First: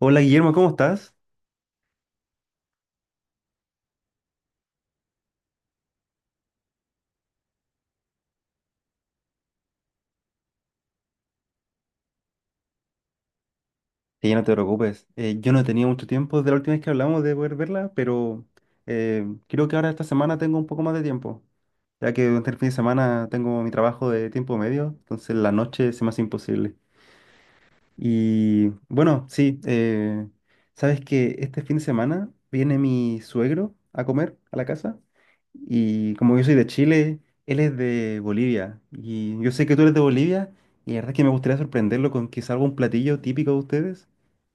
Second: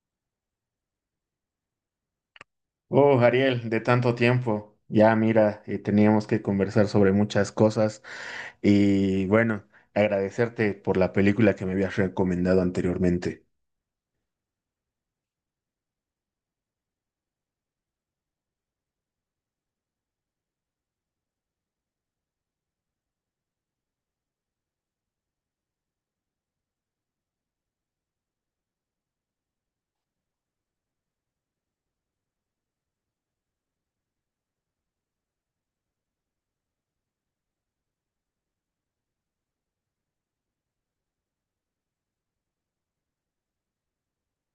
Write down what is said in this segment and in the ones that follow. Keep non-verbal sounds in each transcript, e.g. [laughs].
Hola Guillermo, ¿cómo estás? Oh, Ariel, de tanto tiempo. Ya mira, teníamos que conversar sobre muchas cosas y bueno, agradecerte por la película que me habías recomendado anteriormente. Sí, no te preocupes. Yo no tenía mucho tiempo desde la última vez que hablamos de poder verla, pero creo que ahora esta semana tengo un poco más de tiempo, ya que durante el fin de semana tengo mi trabajo de tiempo medio, entonces la noche se me hace imposible. Y bueno, sí, sabes que este fin de semana viene mi suegro a comer a la casa y como yo soy de Chile, él es de Bolivia y yo sé que tú eres de Bolivia y la verdad es que me gustaría sorprenderlo con quizá algún platillo típico de ustedes,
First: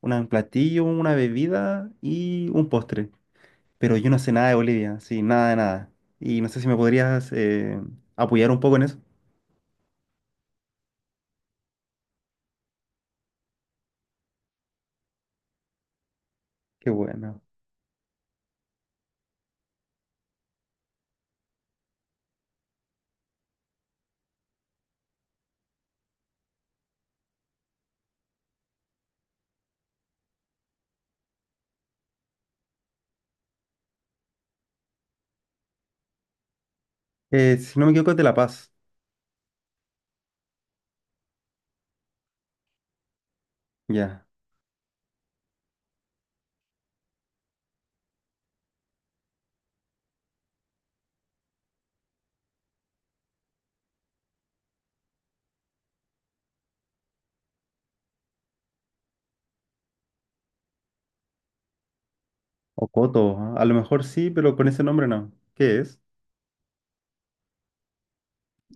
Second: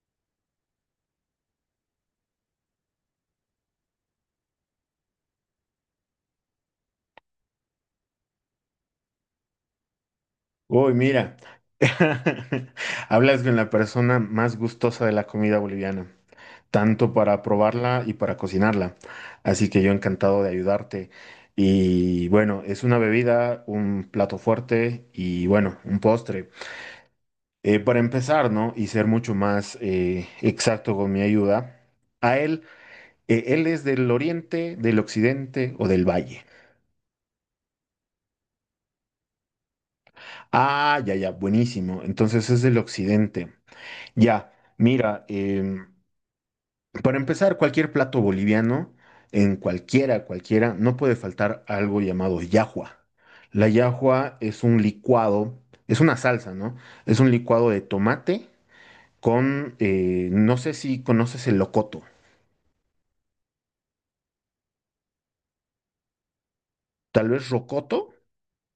un platillo, una bebida y un postre, pero yo no sé nada de Bolivia, sí, nada de nada y no sé si me podrías apoyar un poco en eso. Uy, mira, [laughs] hablas con la persona más gustosa de la comida boliviana, Qué tanto bueno. para probarla y para cocinarla. Así que yo encantado de ayudarte. Y bueno, es una bebida, un plato fuerte y bueno, un postre. Para empezar, ¿no? Y ser mucho más exacto con mi ayuda, a él, él es del oriente, del occidente o del valle. Si no me equivoco es de La Paz, Ah, ya, ya, buenísimo. Entonces es del occidente. ya. Ya, mira, para empezar, cualquier plato boliviano, en cualquiera, cualquiera, no puede faltar algo llamado yahua. La yahua es un licuado, es una salsa, ¿no? Es un licuado de tomate con, no sé si conoces el locoto. Rocoto, ah, a lo mejor sí, pero con ese nombre no. ¿Qué es? Tal vez rocoto.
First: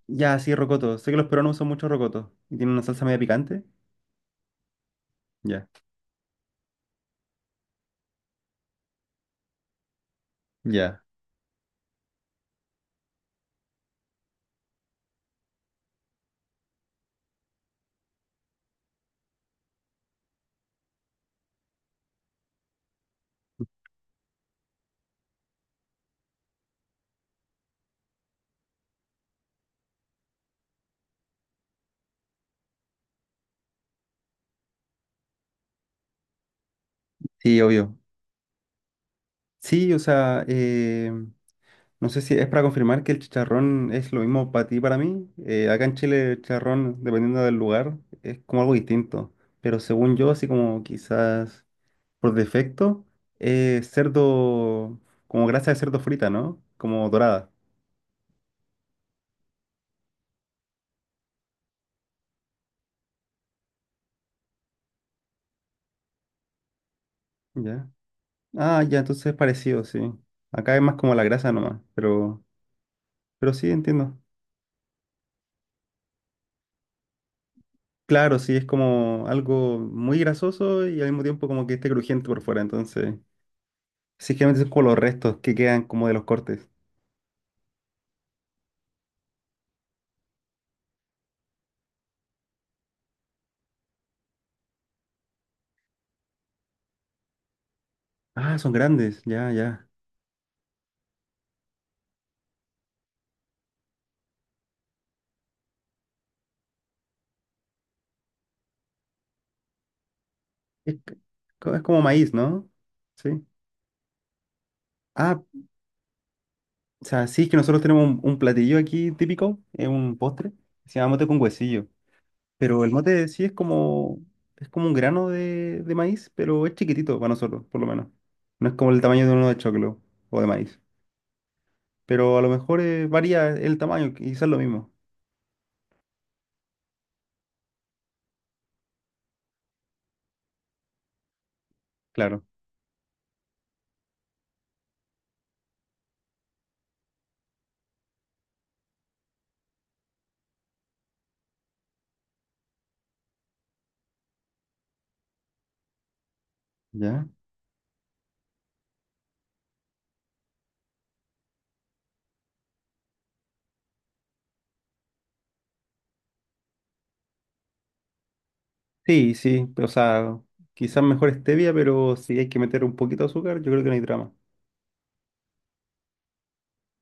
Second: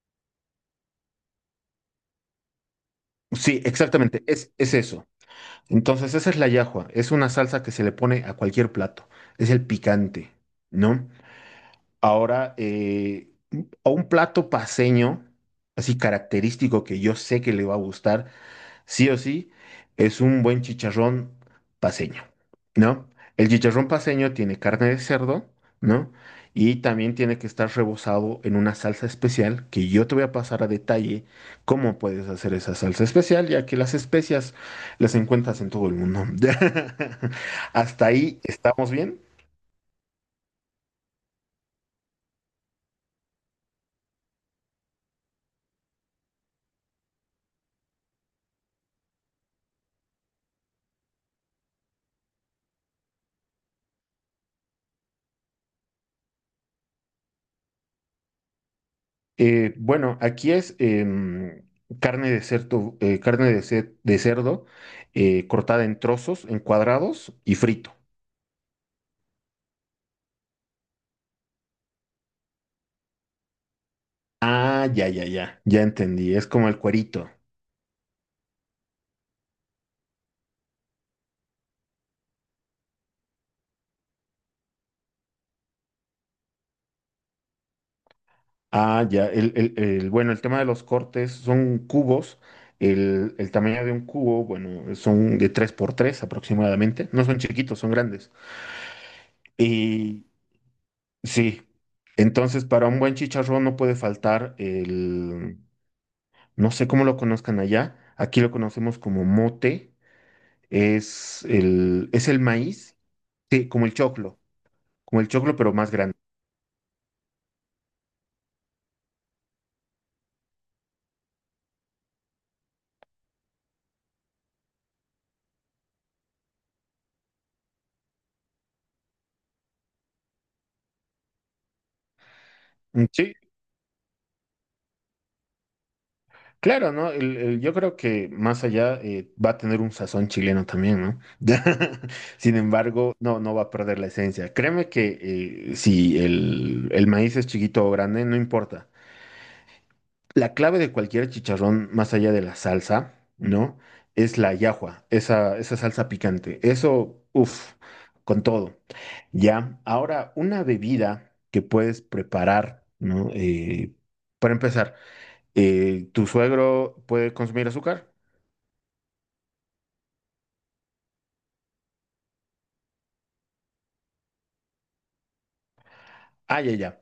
Ya, sí, rocoto. Sé que los peruanos usan mucho rocoto. ¿Y tiene una salsa media Sí, picante? exactamente, es eso. Ya. Entonces, esa es la yahua, es una salsa que se le pone a cualquier plato, es el picante, Ya. ¿no? Ahora, a un plato paseño, así característico que yo sé que le va a gustar, sí o sí, es un buen chicharrón paceño, ¿no? El chicharrón paceño tiene carne de cerdo, ¿no? Y también tiene que estar rebozado en una salsa especial que yo te voy a pasar a detalle cómo puedes hacer esa salsa especial, ya que las especias las encuentras en todo el mundo. [laughs] Sí, obvio. Hasta ahí estamos bien. Sí, o sea, no sé si es para confirmar que el chicharrón es lo mismo para ti y para mí. Acá en Chile el chicharrón, dependiendo del lugar, es como algo distinto. Pero según yo, así como quizás por defecto, es cerdo, como grasa de cerdo frita, ¿no? Como dorada. Bueno, aquí es carne de cerdo, carne de cerdo cortada en trozos, en cuadrados y Ya. frito. Ah, ya, entonces es parecido, sí. Acá es más como la grasa nomás, pero sí entiendo. Ah, ya, ya, ya, ya entendí, es como el cuerito. Claro, sí, es como algo muy grasoso y al mismo tiempo como que esté crujiente por fuera, entonces. Sí, generalmente son como los restos que quedan como de los cortes. Ah, ya, bueno, el tema de los cortes son cubos, el tamaño de un cubo, bueno, son de 3 por 3 aproximadamente, no son chiquitos, son grandes. Ah, son grandes, ya, ya. Y sí, entonces para un buen chicharrón no puede faltar no sé cómo lo conozcan allá, aquí lo conocemos como mote, Es, c- es como es maíz, el ¿no? maíz, Sí. sí, como el Ah, choclo pero más grande. o sea, sí, es que nosotros tenemos un platillo aquí típico, es un postre, se llama mote con huesillo. Pero el mote sí es como un grano de maíz, pero es chiquitito para nosotros, por lo menos. No es como el tamaño de uno de choclo o de maíz. Pero a lo mejor Sí, varía el tamaño, quizás lo mismo. claro, ¿no? Yo creo que más allá va a tener un sazón chileno también, ¿no? [laughs] Claro. Sin embargo, no, no va a perder la esencia. Créeme que si el maíz es chiquito o grande, no importa. La clave de cualquier chicharrón, más allá de la salsa, ¿no? Es la llajua, esa salsa picante. Eso, ¿Ya? uff, con todo. Ya, ahora una bebida que puedes preparar, ¿no? Para empezar ¿tu suegro puede consumir azúcar? Sí, sí, o sea, quizás mejor stevia, pero si hay que meter un poquito de azúcar, yo creo que no hay drama. Ah, ya, ya.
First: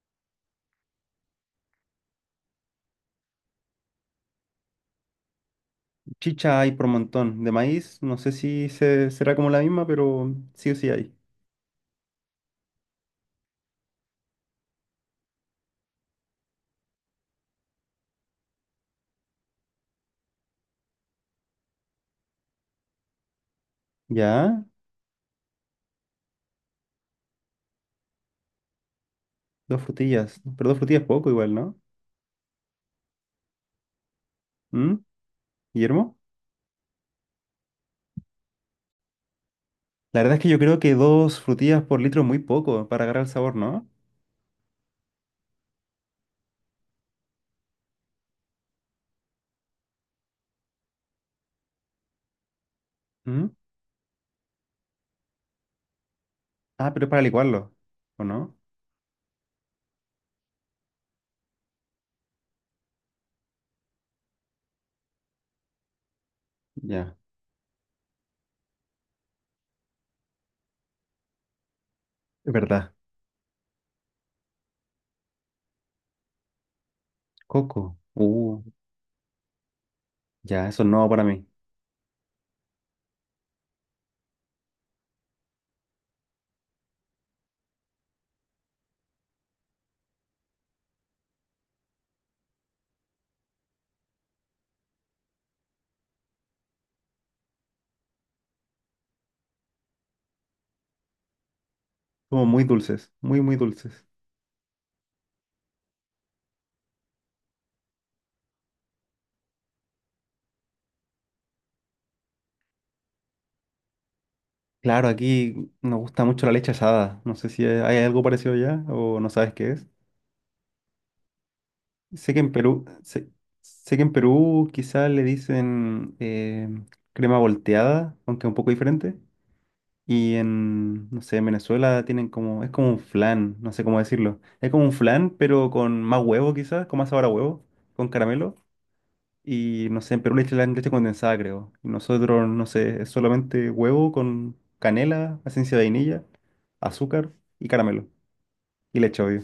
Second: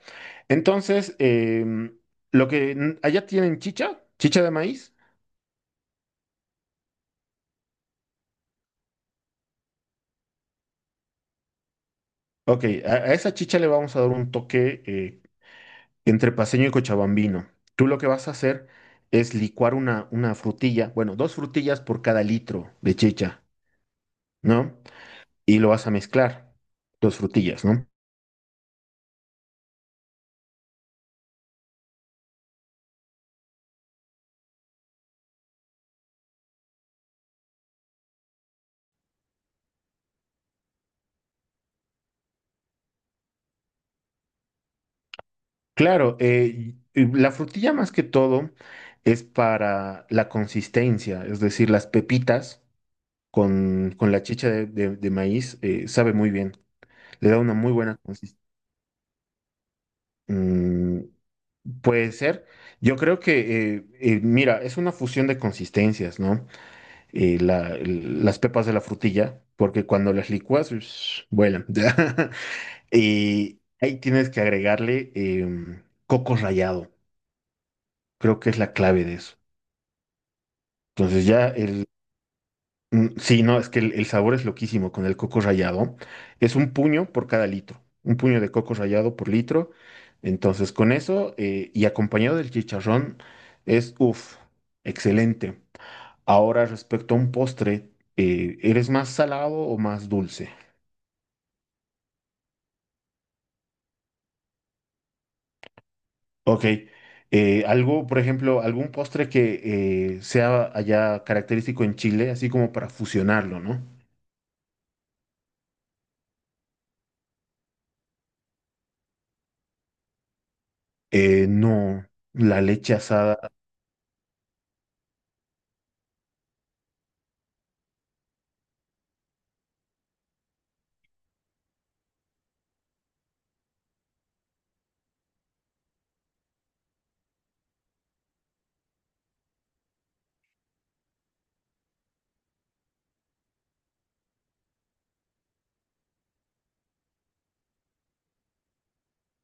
Entonces, lo que allá tienen chicha, chicha de maíz. Chicha hay por montón. De maíz, no sé si será como la misma, pero sí o sí hay. Ok, a esa chicha le vamos a dar un toque entre paceño y cochabambino. Tú lo que vas a hacer es licuar una frutilla, bueno, dos frutillas por cada litro de chicha, ¿Ya? ¿no? Y lo vas a mezclar, dos frutillas, ¿no? Dos frutillas. Pero dos frutillas poco igual, ¿no? ¿Mm? ¿Guillermo? La verdad es que yo creo que dos frutillas por litro es muy poco para agarrar el sabor, ¿no? Claro, y la frutilla más que todo es para la consistencia, es decir, las pepitas. ¿Mm? Con la chicha de maíz, sabe muy bien, Ah, pero es para le da una muy licuarlo, buena ¿o consistencia. no? Puede ser. Yo creo que, mira, es una fusión de consistencias, ¿no? Ya, Las pepas de la frutilla, porque cuando las licuas, ush, vuelan. [laughs] es verdad. Y ahí tienes que agregarle coco rallado. Coco. Creo que es la clave de eso. Ya, eso no para Entonces mí. ya. Mm, sí, no, es que el sabor es loquísimo con el coco rallado. Es un puño por cada litro, un puño de coco rallado por litro. Entonces, con eso y acompañado del chicharrón, es uff, excelente. Ahora, respecto a un postre, ¿eres más salado o más dulce? Somos muy dulces, muy, muy dulces. Ok, algo, por ejemplo, algún postre que sea allá característico en Chile, así como para fusionarlo, ¿no? Claro, aquí nos gusta mucho la leche asada. No sé si hay algo parecido allá o no sabes qué es. No, Sé que en la Perú, leche sé, asada. sé que en Perú quizás le dicen crema volteada, aunque es un poco diferente. Y en, no sé, en Venezuela tienen como, es como un flan, no sé cómo decirlo. Es como un flan, pero con más huevo quizás, con más sabor a huevo, con caramelo. Y no sé, en Perú le echan leche condensada, creo. Y nosotros, no sé, es solamente huevo con canela, esencia de vainilla, azúcar y caramelo. Y leche, obvio.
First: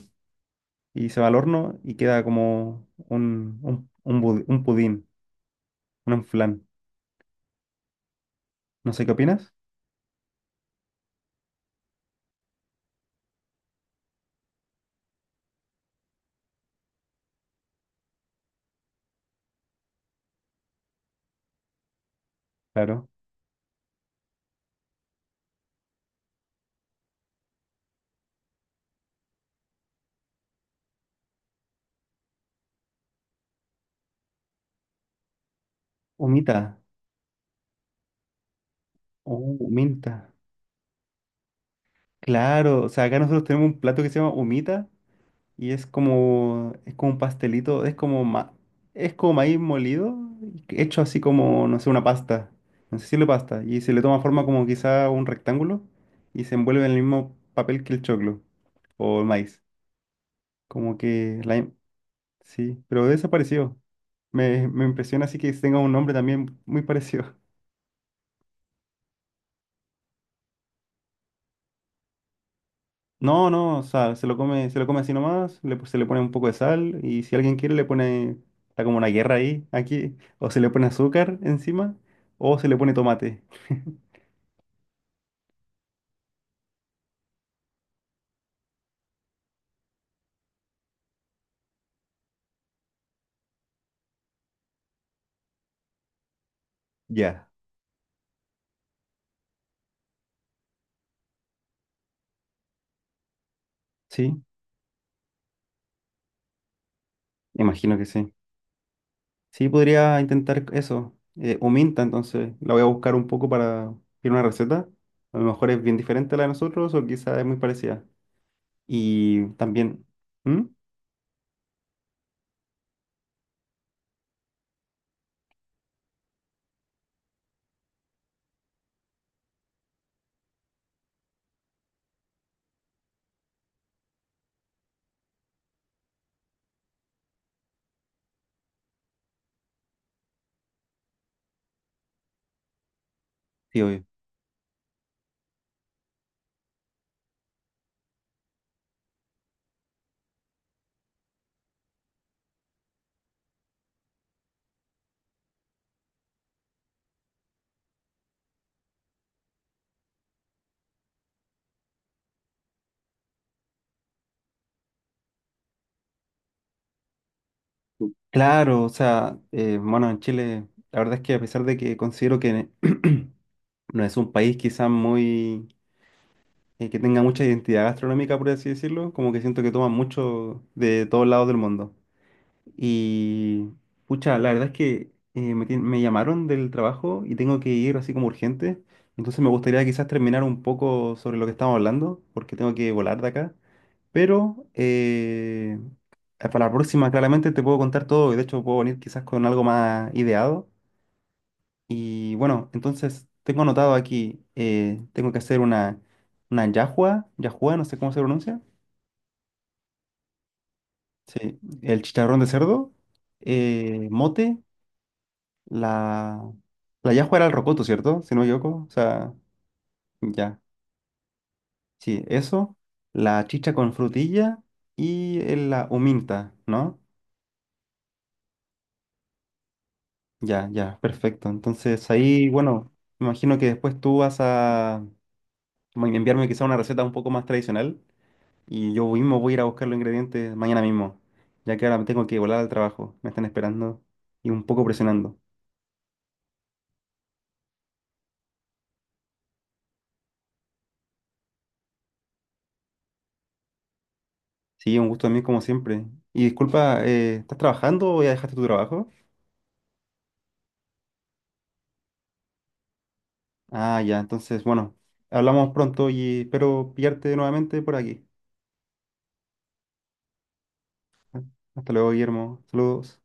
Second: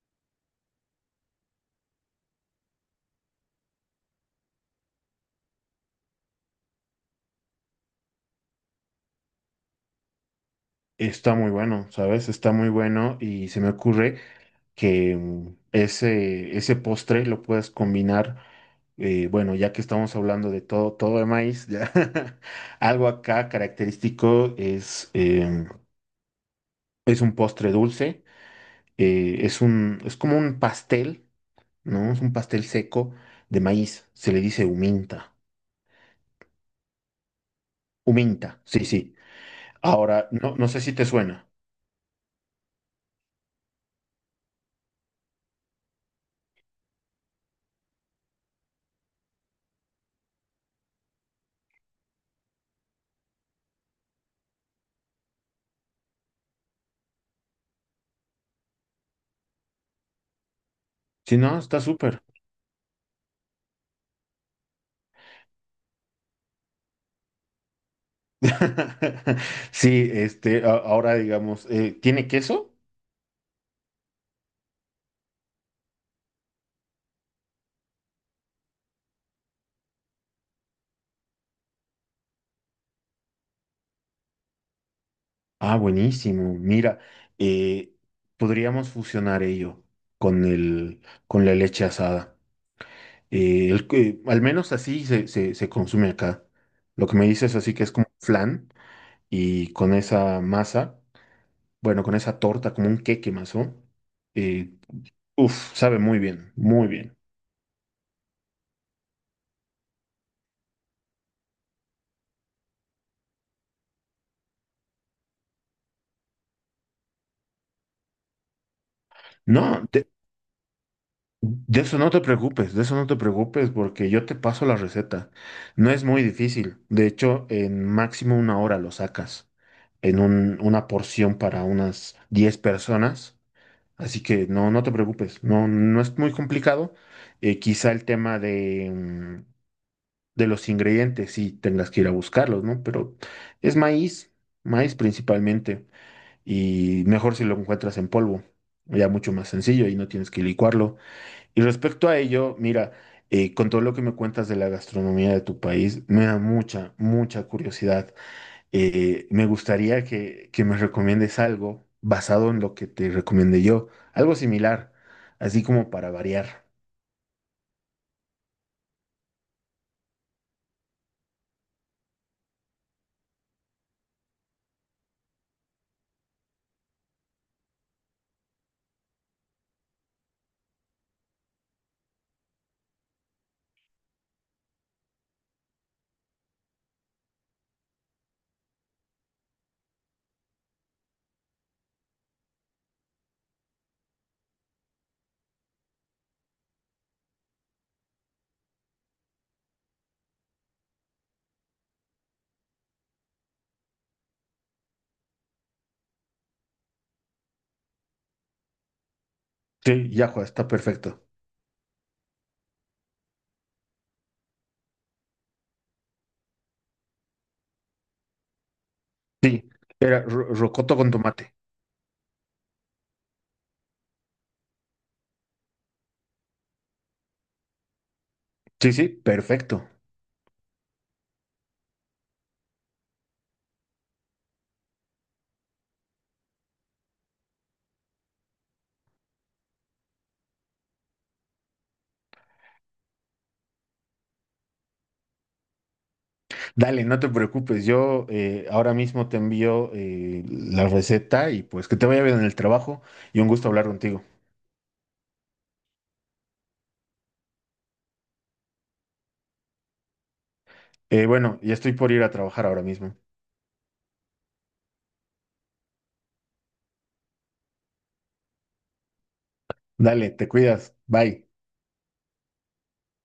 Y se va al horno y queda como un pudín, un flan. No sé qué opinas. Está muy bueno, ¿sabes? Está muy bueno y se me ocurre que mm, ese postre lo puedes combinar, bueno, ya que estamos hablando de todo, todo de maíz, ya, [laughs] algo Claro. acá característico es, es un postre dulce, es un, es como un pastel, ¿no? Es un pastel seco de maíz, se le dice huminta, Humita. huminta, sí, sí. Oh, Ahora, minta. no, no sé si te suena. Claro, o sea, acá nosotros tenemos un plato que se llama humita y es como un pastelito, es como, es como maíz molido, hecho así como, no sé, una pasta, no sé si le pasta, y se le toma forma como quizá un rectángulo y se envuelve en el mismo papel que el choclo o el maíz, como Si que, no, la, está súper. sí, pero desapareció. Me impresiona así que tenga un nombre también muy parecido. [laughs] Sí, este, ahora digamos, ¿tiene queso? No, no, o sea, se lo come así nomás, le, se le pone un poco de sal y si alguien quiere le pone, está como una guerra ahí, aquí, o se le pone azúcar encima o se le pone tomate. [laughs] Ah, buenísimo. Mira, eh, podríamos fusionar ello con el, con la leche asada. Al menos así se consume acá. Lo que me Ya, dices así que es como flan y con esa masa, bueno, con esa torta, como un queque más, ¿no? sí, Eh, uf, sabe muy bien, muy bien. imagino que sí. Sí, podría intentar eso, o minta, entonces la voy a buscar un poco para ir una receta. A lo mejor es bien diferente a la de nosotros o quizá es muy parecida. Y No, también, ¿mm? de eso no te preocupes, de eso no te preocupes, porque yo te paso la receta. No es muy difícil. De hecho, en máximo una hora lo sacas en una porción para unas 10 personas. Así que no, no te preocupes, no, no es muy complicado. Quizá el tema de los ingredientes, sí tengas que ir a buscarlos, ¿no? Pero es Sí, obvio. maíz, maíz principalmente, y mejor si lo encuentras en polvo. Ya mucho más sencillo y no tienes que licuarlo. Y respecto a ello, mira, con todo lo que me cuentas de la gastronomía de tu país, me da mucha, mucha curiosidad. Me gustaría que me recomiendes algo basado en lo que te recomendé yo, algo similar, así como para variar. Claro, o sea, bueno, en Chile, la verdad es que a pesar de que considero que no es un país quizás muy... que tenga mucha identidad gastronómica, por así decirlo, como que siento que toman mucho de todos lados del mundo. Y, pucha, la verdad es que me llamaron del trabajo y tengo que ir así como urgente, entonces me gustaría quizás terminar un poco sobre lo que estamos hablando, porque tengo que volar de acá. Pero para la próxima claramente te puedo contar todo y de hecho puedo venir quizás con algo más ideado y bueno, entonces tengo anotado aquí, tengo que hacer una yahua, yahua, no sé cómo se pronuncia. Sí, ya, Juan, está perfecto. Sí, el chicharrón de cerdo, mote, la... La yahua era el rocoto, ¿cierto? Si no me equivoco. O sea, Sí, era ya. rocoto con tomate. Sí, eso, la chicha con frutilla y la huminta, ¿no? Sí, sí, perfecto. Ya, ya, perfecto. Entonces ahí, bueno, me imagino que después tú vas a bueno, enviarme quizá una receta un poco más tradicional. Y yo mismo voy a ir a buscar los ingredientes mañana mismo, ya que ahora me tengo que volar al trabajo. Me están esperando y un poco presionando. Dale, no te preocupes, yo ahora mismo te envío la receta y pues que te vaya bien en el trabajo y un gusto hablar contigo. Sí, un gusto a mí como siempre. Y disculpa, ¿estás trabajando o ya dejaste tu trabajo? Bueno, ya estoy por ir a trabajar ahora mismo. Ah, ya, entonces, bueno, hablamos pronto y espero pillarte nuevamente por aquí. Dale, te cuidas. Bye. Hasta luego, Guillermo. Saludos.